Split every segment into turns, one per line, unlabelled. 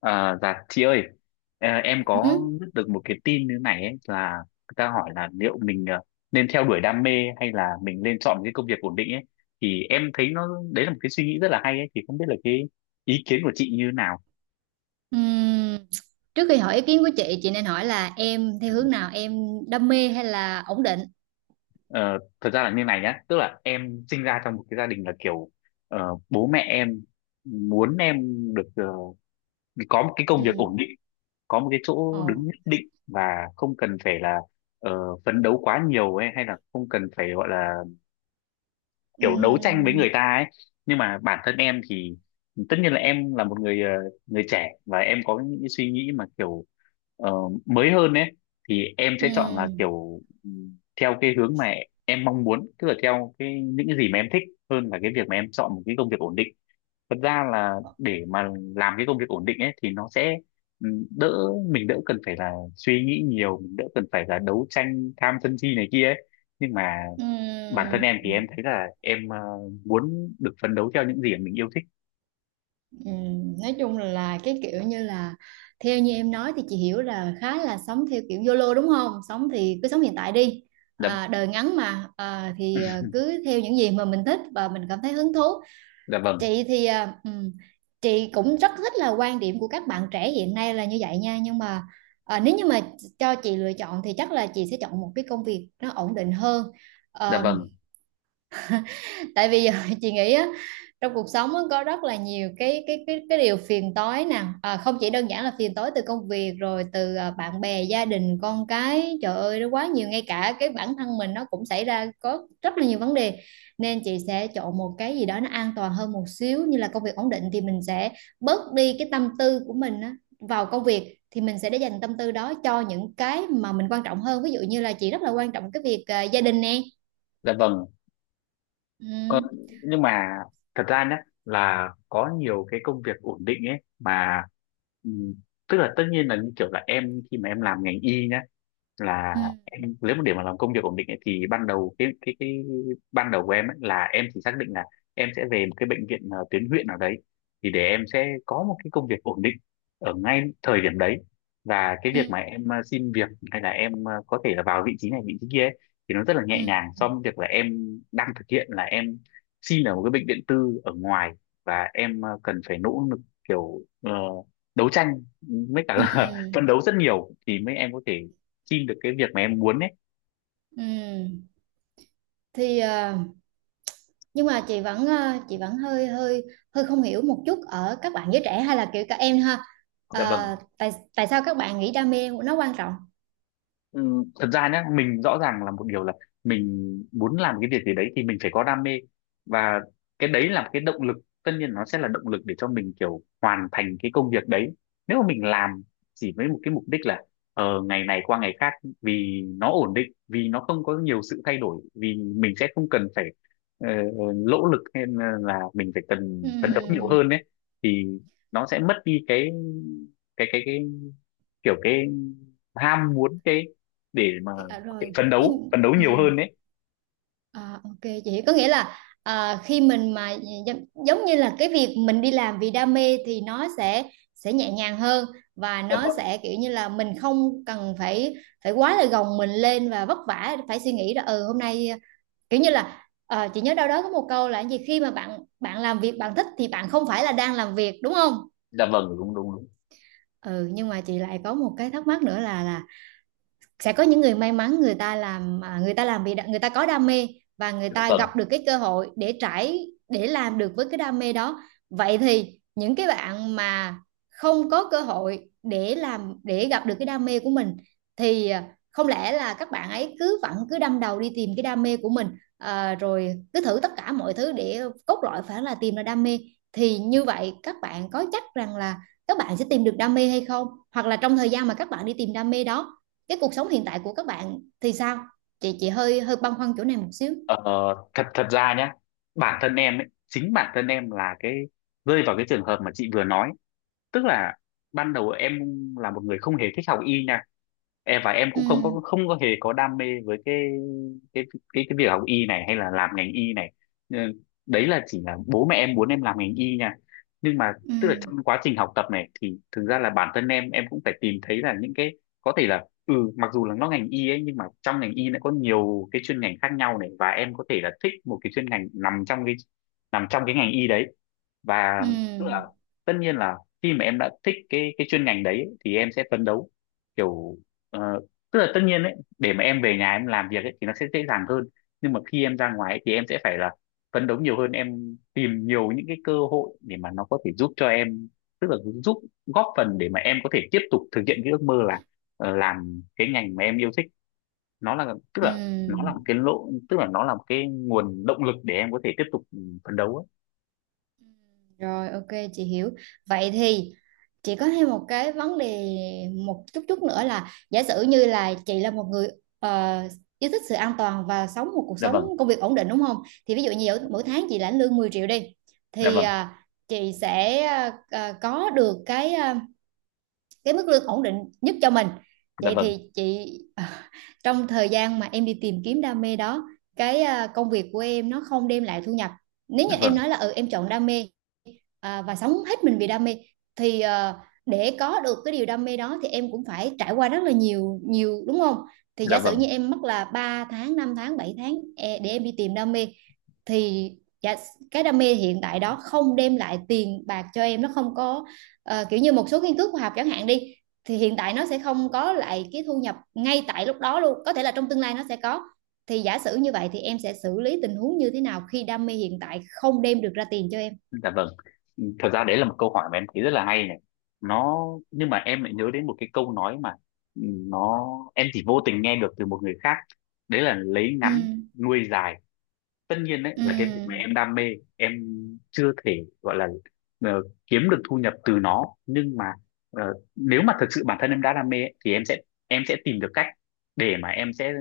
À, dạ chị ơi à, em có
Ừ.
biết được một cái tin như này ấy, là người ta hỏi là liệu mình nên theo đuổi đam mê hay là mình nên chọn cái công việc ổn định ấy thì em thấy nó đấy là một cái suy nghĩ rất là hay ấy, thì không biết là cái ý kiến của chị như thế nào.
Ừm, Trước khi hỏi ý kiến của chị nên hỏi là em theo hướng nào, em đam mê hay là ổn định?
Ờ, thật ra là như này nhá, tức là em sinh ra trong một cái gia đình là kiểu bố mẹ em muốn em được có một cái công
Ừ.
việc ổn định, có một cái chỗ
Ồ.
đứng nhất định và không cần phải là ờ, phấn đấu quá nhiều ấy, hay là không cần phải gọi là
Ừ.
kiểu đấu tranh với người ta ấy. Nhưng mà bản thân em thì tất nhiên là em là một người người trẻ, và em có những cái suy nghĩ mà kiểu ờ, mới hơn ấy, thì em sẽ chọn là
Ừ.
kiểu theo cái hướng mà em mong muốn, tức là theo cái những cái gì mà em thích hơn là cái việc mà em chọn một cái công việc ổn định. Thật ra là để mà làm cái công việc ổn định ấy thì nó sẽ đỡ, mình đỡ cần phải là suy nghĩ nhiều, mình đỡ cần phải là đấu tranh tham sân si này kia ấy. Nhưng mà
Ừ.
bản thân em thì em thấy là em muốn được phấn đấu theo những gì mà mình yêu thích.
Ừ. Nói chung là cái kiểu như là theo như em nói thì chị hiểu là khá là sống theo kiểu YOLO đúng không? Sống thì cứ sống hiện tại đi.
Dạ.
Đời ngắn mà, thì cứ theo những gì mà mình thích và mình cảm thấy hứng thú.
Dạ vâng.
Chị thì chị cũng rất thích là quan điểm của các bạn trẻ hiện nay là như vậy nha, nhưng mà nếu như mà cho chị lựa chọn thì chắc là chị sẽ chọn một cái công việc nó ổn định hơn.
Dạ
Ờ,
vâng.
Tại vì giờ chị nghĩ á, trong cuộc sống á, có rất là nhiều cái điều phiền toái nè, không chỉ đơn giản là phiền toái từ công việc, rồi từ bạn bè, gia đình, con cái, trời ơi nó quá nhiều, ngay cả cái bản thân mình nó cũng xảy ra có rất là nhiều vấn đề. Nên chị sẽ chọn một cái gì đó nó an toàn hơn một xíu, như là công việc ổn định thì mình sẽ bớt đi cái tâm tư của mình á, vào công việc thì mình sẽ để dành tâm tư đó cho những cái mà mình quan trọng hơn, ví dụ như là chị rất là quan trọng cái việc gia đình nè.
Dạ vâng. Còn
Ừ.
nhưng mà thật ra nhé, là có nhiều cái công việc ổn định ấy mà, ừm, tức là tất nhiên là như kiểu là em khi mà em làm ngành y nhá, là
Ừ.
em nếu mà để mà làm công việc ổn định ấy, thì ban đầu cái ban đầu của em ấy, là em chỉ xác định là em sẽ về một cái bệnh viện tuyến huyện nào đấy thì để em sẽ có một cái công việc ổn định ở ngay thời điểm đấy. Và cái
Ừ.
việc mà em xin việc hay là em có thể là vào vị trí này vị trí kia ấy, thì nó rất là
Ừ,
nhẹ nhàng so với việc là em đang thực hiện là em xin ở một cái bệnh viện tư ở ngoài, và em cần phải nỗ lực kiểu đấu tranh, với cả
ừ,
là phấn đấu rất nhiều thì mới em có thể xin được cái việc mà em muốn ấy.
ừ. Thì nhưng mà chị vẫn hơi hơi hơi không hiểu một chút ở các bạn giới trẻ, hay là kiểu các em ha.
Dạ vâng.
Tại tại sao các bạn nghĩ đam mê nó quan trọng?
Ừ, thật ra nhá, mình rõ ràng là một điều là mình muốn làm cái việc gì đấy thì mình phải có đam mê, và cái đấy là cái động lực, tất nhiên nó sẽ là động lực để cho mình kiểu hoàn thành cái công việc đấy. Nếu mà mình làm chỉ với một cái mục đích là ngày này qua ngày khác, vì nó ổn định, vì nó không có nhiều sự thay đổi, vì mình sẽ không cần phải ờ, lỗ lực hay là mình phải cần phấn đấu nhiều
Ừ,
hơn ấy, thì nó sẽ mất đi cái cái cái cái kiểu cái ham muốn, cái để mà
à, rồi, cái
phấn đấu
ừ,
nhiều hơn đấy.
ok, chị có nghĩa là khi mình mà, giống như là cái việc mình đi làm vì đam mê thì nó sẽ nhẹ nhàng hơn, và
Dạ
nó
vâng.
sẽ kiểu như là mình không cần phải phải quá là gồng mình lên và vất vả, phải suy nghĩ là ừ hôm nay, kiểu như là chị nhớ đâu đó có một câu là cái gì khi mà bạn bạn làm việc bạn thích thì bạn không phải là đang làm việc, đúng không?
Dạ vâng đúng đúng đúng.
Ừ, nhưng mà chị lại có một cái thắc mắc nữa là sẽ có những người may mắn, người ta làm người ta làm vì người ta có đam mê, và người
Dạ
ta
vâng.
gặp được cái cơ hội để trải, để làm được với cái đam mê đó. Vậy thì những cái bạn mà không có cơ hội để làm, để gặp được cái đam mê của mình thì không lẽ là các bạn ấy cứ vẫn cứ đâm đầu đi tìm cái đam mê của mình, rồi cứ thử tất cả mọi thứ để cốt lõi phải là tìm ra đam mê. Thì như vậy các bạn có chắc rằng là các bạn sẽ tìm được đam mê hay không, hoặc là trong thời gian mà các bạn đi tìm đam mê đó, cái cuộc sống hiện tại của các bạn thì sao? Chị hơi hơi băn khoăn chỗ này một xíu.
Ờ, thật thật ra nhá, bản thân em ấy, chính bản thân em là cái rơi vào cái trường hợp mà chị vừa nói, tức là ban đầu em là một người không hề thích học y nha, em và em
Ừ,
cũng không có hề có đam mê với cái cái cái việc học y này hay là làm ngành y này. Ừ, đấy là chỉ là bố mẹ em muốn em làm ngành y nha, nhưng mà
ừ,
tức là trong quá trình học tập này thì thực ra là bản thân em cũng phải tìm thấy là những cái có thể là ừ, mặc dù là nó ngành y ấy nhưng mà trong ngành y nó có nhiều cái chuyên ngành khác nhau này, và em có thể là thích một cái chuyên ngành nằm trong cái ngành y đấy. Và tức là
ừ,
tất nhiên là khi mà em đã thích cái chuyên ngành đấy ấy, thì em sẽ phấn đấu kiểu ờ, tức là tất nhiên ấy để mà em về nhà em làm việc ấy thì nó sẽ dễ dàng hơn. Nhưng mà khi em ra ngoài ấy, thì em sẽ phải là phấn đấu nhiều hơn, em tìm nhiều những cái cơ hội để mà nó có thể giúp cho em, tức là giúp góp phần để mà em có thể tiếp tục thực hiện cái ước mơ là làm cái ngành mà em yêu thích. Nó là tức là nó là
ừ,
một cái lộ, tức là nó là một cái nguồn động lực để em có thể tiếp tục phấn đấu ấy.
rồi, ok, chị hiểu. Vậy thì chị có thêm một cái vấn đề một chút chút nữa, là giả sử như là chị là một người ờ, yêu thích sự an toàn và sống một cuộc
Dạ
sống
vâng.
công việc ổn định, đúng không, thì ví dụ như mỗi tháng chị lãnh lương 10 triệu đi,
Dạ
thì
vâng.
chị sẽ có được cái, cái mức lương ổn định nhất cho mình.
Dạ
Vậy
vâng.
thì chị trong thời gian mà em đi tìm kiếm đam mê đó, cái công việc của em nó không đem lại thu nhập. Nếu như em
Vâng.
nói là ừ em chọn đam mê, và sống hết mình vì đam mê, thì để có được cái điều đam mê đó thì em cũng phải trải qua rất là nhiều nhiều, đúng không? Thì
Dạ
giả sử
vâng.
như em mất là 3 tháng, 5 tháng, 7 tháng để em đi tìm đam mê, thì dạ, cái đam mê hiện tại đó không đem lại tiền bạc cho em, nó không có, kiểu như một số nghiên cứu khoa học chẳng hạn đi, thì hiện tại nó sẽ không có lại cái thu nhập ngay tại lúc đó luôn, có thể là trong tương lai nó sẽ có. Thì giả sử như vậy thì em sẽ xử lý tình huống như thế nào khi đam mê hiện tại không đem được ra tiền cho em?
Dạ vâng. Thật ra đấy là một câu hỏi mà em thấy rất là hay này, nó nhưng mà em lại nhớ đến một cái câu nói mà, ừ, nó em chỉ vô tình nghe được từ một người khác, đấy là lấy
Ừ,
ngắn nuôi dài. Tất nhiên đấy
ừ,
là cái việc mà em đam mê, em chưa thể gọi là kiếm được thu nhập từ nó, nhưng mà nếu mà thực sự bản thân em đã đam mê ấy, thì em sẽ tìm được cách để mà em sẽ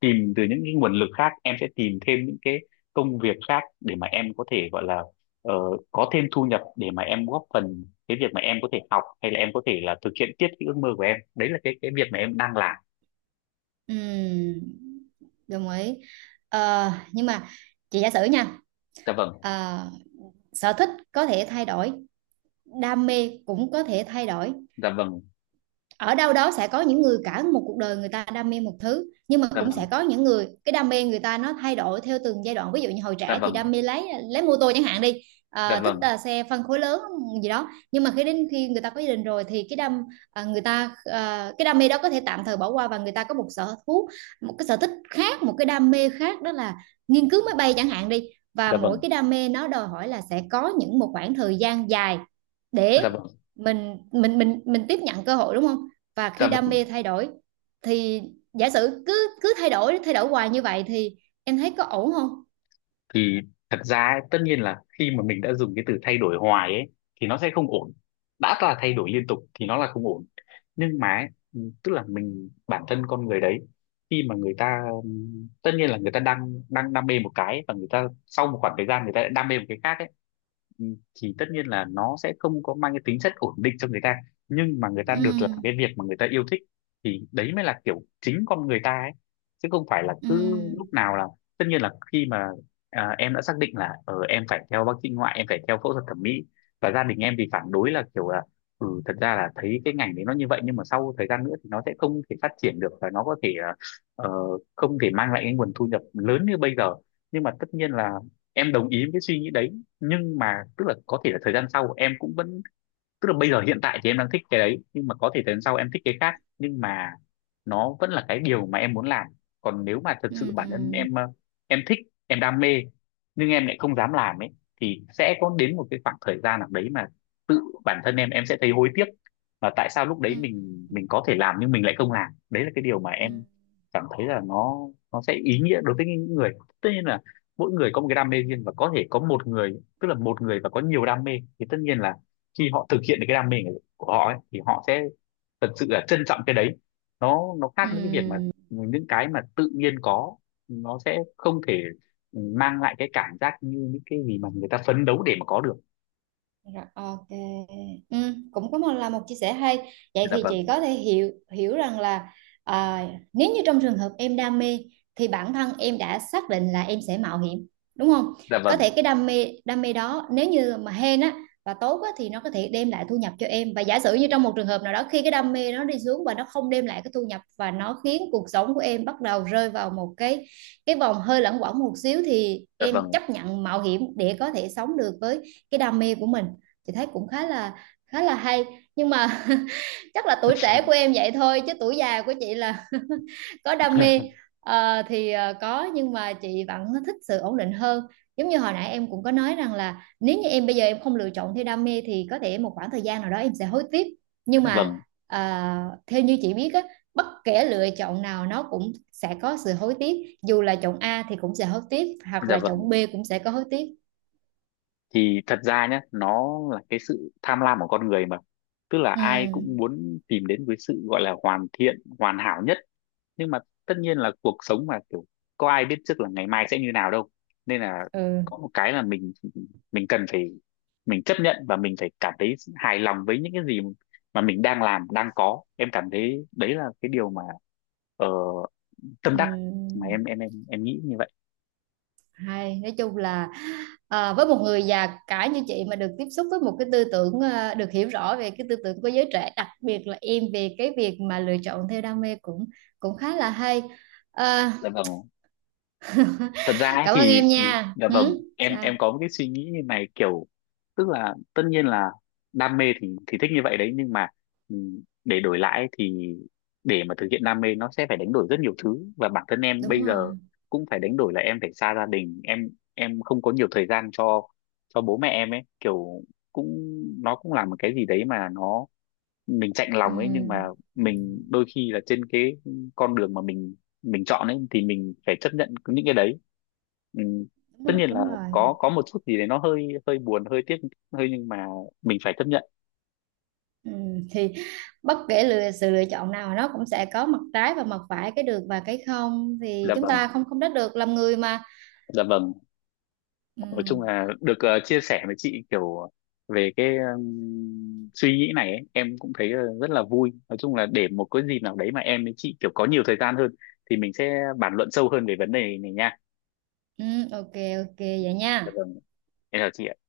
tìm từ những cái nguồn lực khác, em sẽ tìm thêm những cái công việc khác để mà em có thể gọi là ờ, có thêm thu nhập, để mà em góp phần cái việc mà em có thể học hay là em có thể là thực hiện tiếp cái ước mơ của em, đấy là cái việc mà em đang làm.
ừ, đồng ý. Ờ, nhưng mà chị giả sử nha,
Dạ vâng.
ờ, sở thích có thể thay đổi, đam mê cũng có thể thay đổi.
Dạ vâng.
Ở đâu đó sẽ có những người cả một cuộc đời người ta đam mê một thứ, nhưng mà
Dạ
cũng
vâng.
sẽ có những người cái đam mê người ta nó thay đổi theo từng giai đoạn, ví dụ như hồi
Dạ
trẻ thì
vâng.
đam mê lấy mô tô chẳng hạn đi,
Dạ
thích
vâng.
xe phân khối lớn gì đó, nhưng mà khi đến khi người ta có gia đình rồi thì cái đam à, người ta à, cái đam mê đó có thể tạm thời bỏ qua và người ta có một sở thú một cái sở thích khác, một cái đam mê khác, đó là nghiên cứu máy bay chẳng hạn đi. Và
Dạ
mỗi
vâng.
cái đam mê nó đòi hỏi là sẽ có những một khoảng thời gian dài
Dạ
để
vâng.
mình tiếp nhận cơ hội, đúng không? Và
Dạ
khi đam
vâng,
mê thay đổi thì giả sử cứ cứ thay đổi hoài như vậy thì em thấy có ổn không?
thì thật ra ấy, tất nhiên là khi mà mình đã dùng cái từ thay đổi hoài ấy thì nó sẽ không ổn. Đã là thay đổi liên tục thì nó là không ổn. Nhưng mà ấy, tức là mình bản thân con người đấy, khi mà người ta tất nhiên là người ta đang đang đam mê một cái và người ta sau một khoảng thời gian người ta lại đam mê một cái khác ấy, ừ, thì tất nhiên là nó sẽ không có mang cái tính chất ổn định cho người ta, nhưng mà người ta
Ừ,
được làm cái việc mà người ta yêu thích thì đấy mới là kiểu chính con người ta ấy, chứ không phải là
ừ,
cứ lúc nào là tất nhiên là khi mà em đã xác định là em phải theo bác sĩ ngoại, em phải theo phẫu thuật thẩm mỹ, và gia đình em thì phản đối là kiểu là ừ, thật ra là thấy cái ngành đấy nó như vậy nhưng mà sau thời gian nữa thì nó sẽ không thể phát triển được và nó có thể ờ, không thể mang lại cái nguồn thu nhập lớn như bây giờ. Nhưng mà tất nhiên là em đồng ý với cái suy nghĩ đấy, nhưng mà tức là có thể là thời gian sau em cũng vẫn, tức là bây giờ hiện tại thì em đang thích cái đấy nhưng mà có thể đến sau em thích cái khác, nhưng mà nó vẫn là cái điều mà em muốn làm. Còn nếu mà thật sự bản thân
ừ,
em em thích, em đam mê nhưng em lại không dám làm ấy, thì sẽ có đến một cái khoảng thời gian nào đấy mà tự bản thân em sẽ thấy hối tiếc, và tại sao lúc
ừ,
đấy mình có thể làm nhưng mình lại không làm, đấy là cái điều mà
ừ,
em cảm thấy là nó sẽ ý nghĩa đối với những người. Tất nhiên là mỗi người có một cái đam mê riêng, và có thể có một người tức là một người và có nhiều đam mê thì tất nhiên là khi họ thực hiện được cái đam mê của họ ấy, thì họ sẽ thật sự là trân trọng cái đấy. Nó khác
ừ.
với cái việc mà những cái mà tự nhiên có, nó sẽ không thể mang lại cái cảm giác như những cái gì mà người ta phấn đấu để mà có được.
Rồi, ok. Ừ, cũng có một chia sẻ hay. Vậy
Dạ
thì chị
vâng.
có thể hiểu hiểu rằng là à, nếu như trong trường hợp em đam mê thì bản thân em đã xác định là em sẽ mạo hiểm, đúng không?
Dạ
Có
vâng.
thể cái đam mê đó, nếu như mà hên á và tốt á thì nó có thể đem lại thu nhập cho em, và giả sử như trong một trường hợp nào đó khi cái đam mê nó đi xuống và nó không đem lại cái thu nhập và nó khiến cuộc sống của em bắt đầu rơi vào một cái vòng hơi luẩn quẩn một xíu, thì
Dạ
em
vâng.
chấp nhận mạo hiểm để có thể sống được với cái đam mê của mình. Chị thấy cũng khá là hay, nhưng mà chắc là tuổi trẻ của em vậy thôi, chứ tuổi già của chị là có đam mê. Có, nhưng mà chị vẫn thích sự ổn định hơn. Giống như hồi nãy em cũng có nói rằng là nếu như em bây giờ em không lựa chọn theo đam mê thì có thể một khoảng thời gian nào đó em sẽ hối tiếc, nhưng
Dạ
mà
vâng.
ờ, theo như chị biết á, bất kể lựa chọn nào nó cũng sẽ có sự hối tiếc, dù là chọn A thì cũng sẽ hối tiếc, hoặc
Dạ
là
vâng
chọn B cũng sẽ có hối tiếc.
thì thật ra nhé, nó là cái sự tham lam của con người mà, tức là
Ừ,
ai cũng muốn tìm đến cái sự gọi là hoàn thiện hoàn hảo nhất, nhưng mà tất nhiên là cuộc sống mà kiểu có ai biết trước là ngày mai sẽ như nào đâu, nên là
ừ,
có một cái là mình cần phải, mình chấp nhận và mình phải cảm thấy hài lòng với những cái gì mà mình đang làm đang có, em cảm thấy đấy là cái điều mà ờ, tâm
ừ.
đắc, mà em nghĩ như vậy.
Hay, nói chung là với một người già cả như chị mà được tiếp xúc với một cái tư tưởng, được hiểu rõ về cái tư tưởng của giới trẻ, đặc biệt là em, về cái việc mà lựa chọn theo đam mê, cũng cũng khá là hay. À,
Dạ vâng, thật ra ấy
Cảm ơn
thì
em nha.
dạ vâng,
Ừ,
em
sao?
có một cái suy nghĩ như này kiểu tức là tất nhiên là đam mê thì thích như vậy đấy, nhưng mà để đổi lại ấy thì để mà thực hiện đam mê nó sẽ phải đánh đổi rất nhiều thứ, và bản thân em
Đúng
bây giờ
rồi.
cũng phải đánh đổi là em phải xa gia đình em không có nhiều thời gian cho bố mẹ em ấy, kiểu cũng, nó cũng là một cái gì đấy mà nó mình chạnh
Ừ,
lòng ấy, nhưng mà mình đôi khi là trên cái con đường mà mình chọn ấy thì mình phải chấp nhận những cái đấy. Ừ.
đúng
Tất
rồi,
nhiên là
đúng rồi.
có một chút gì đấy nó hơi hơi buồn hơi tiếc hơi, nhưng mà mình phải chấp nhận.
Ừ, thì bất kể sự lựa chọn nào nó cũng sẽ có mặt trái và mặt phải, cái được và cái không, thì
Dạ
chúng
vâng.
ta không không trách được, làm người mà.
Dạ vâng.
Ừ,
Nói chung là được chia sẻ với chị kiểu về cái suy nghĩ này ấy, em cũng thấy rất là vui, nói chung là để một cái dịp nào đấy mà em với chị kiểu có nhiều thời gian hơn thì mình sẽ bàn luận sâu hơn về vấn đề này nha.
ừ, ok. Ok vậy
Dạ
nha.
vâng. Em chào chị ạ.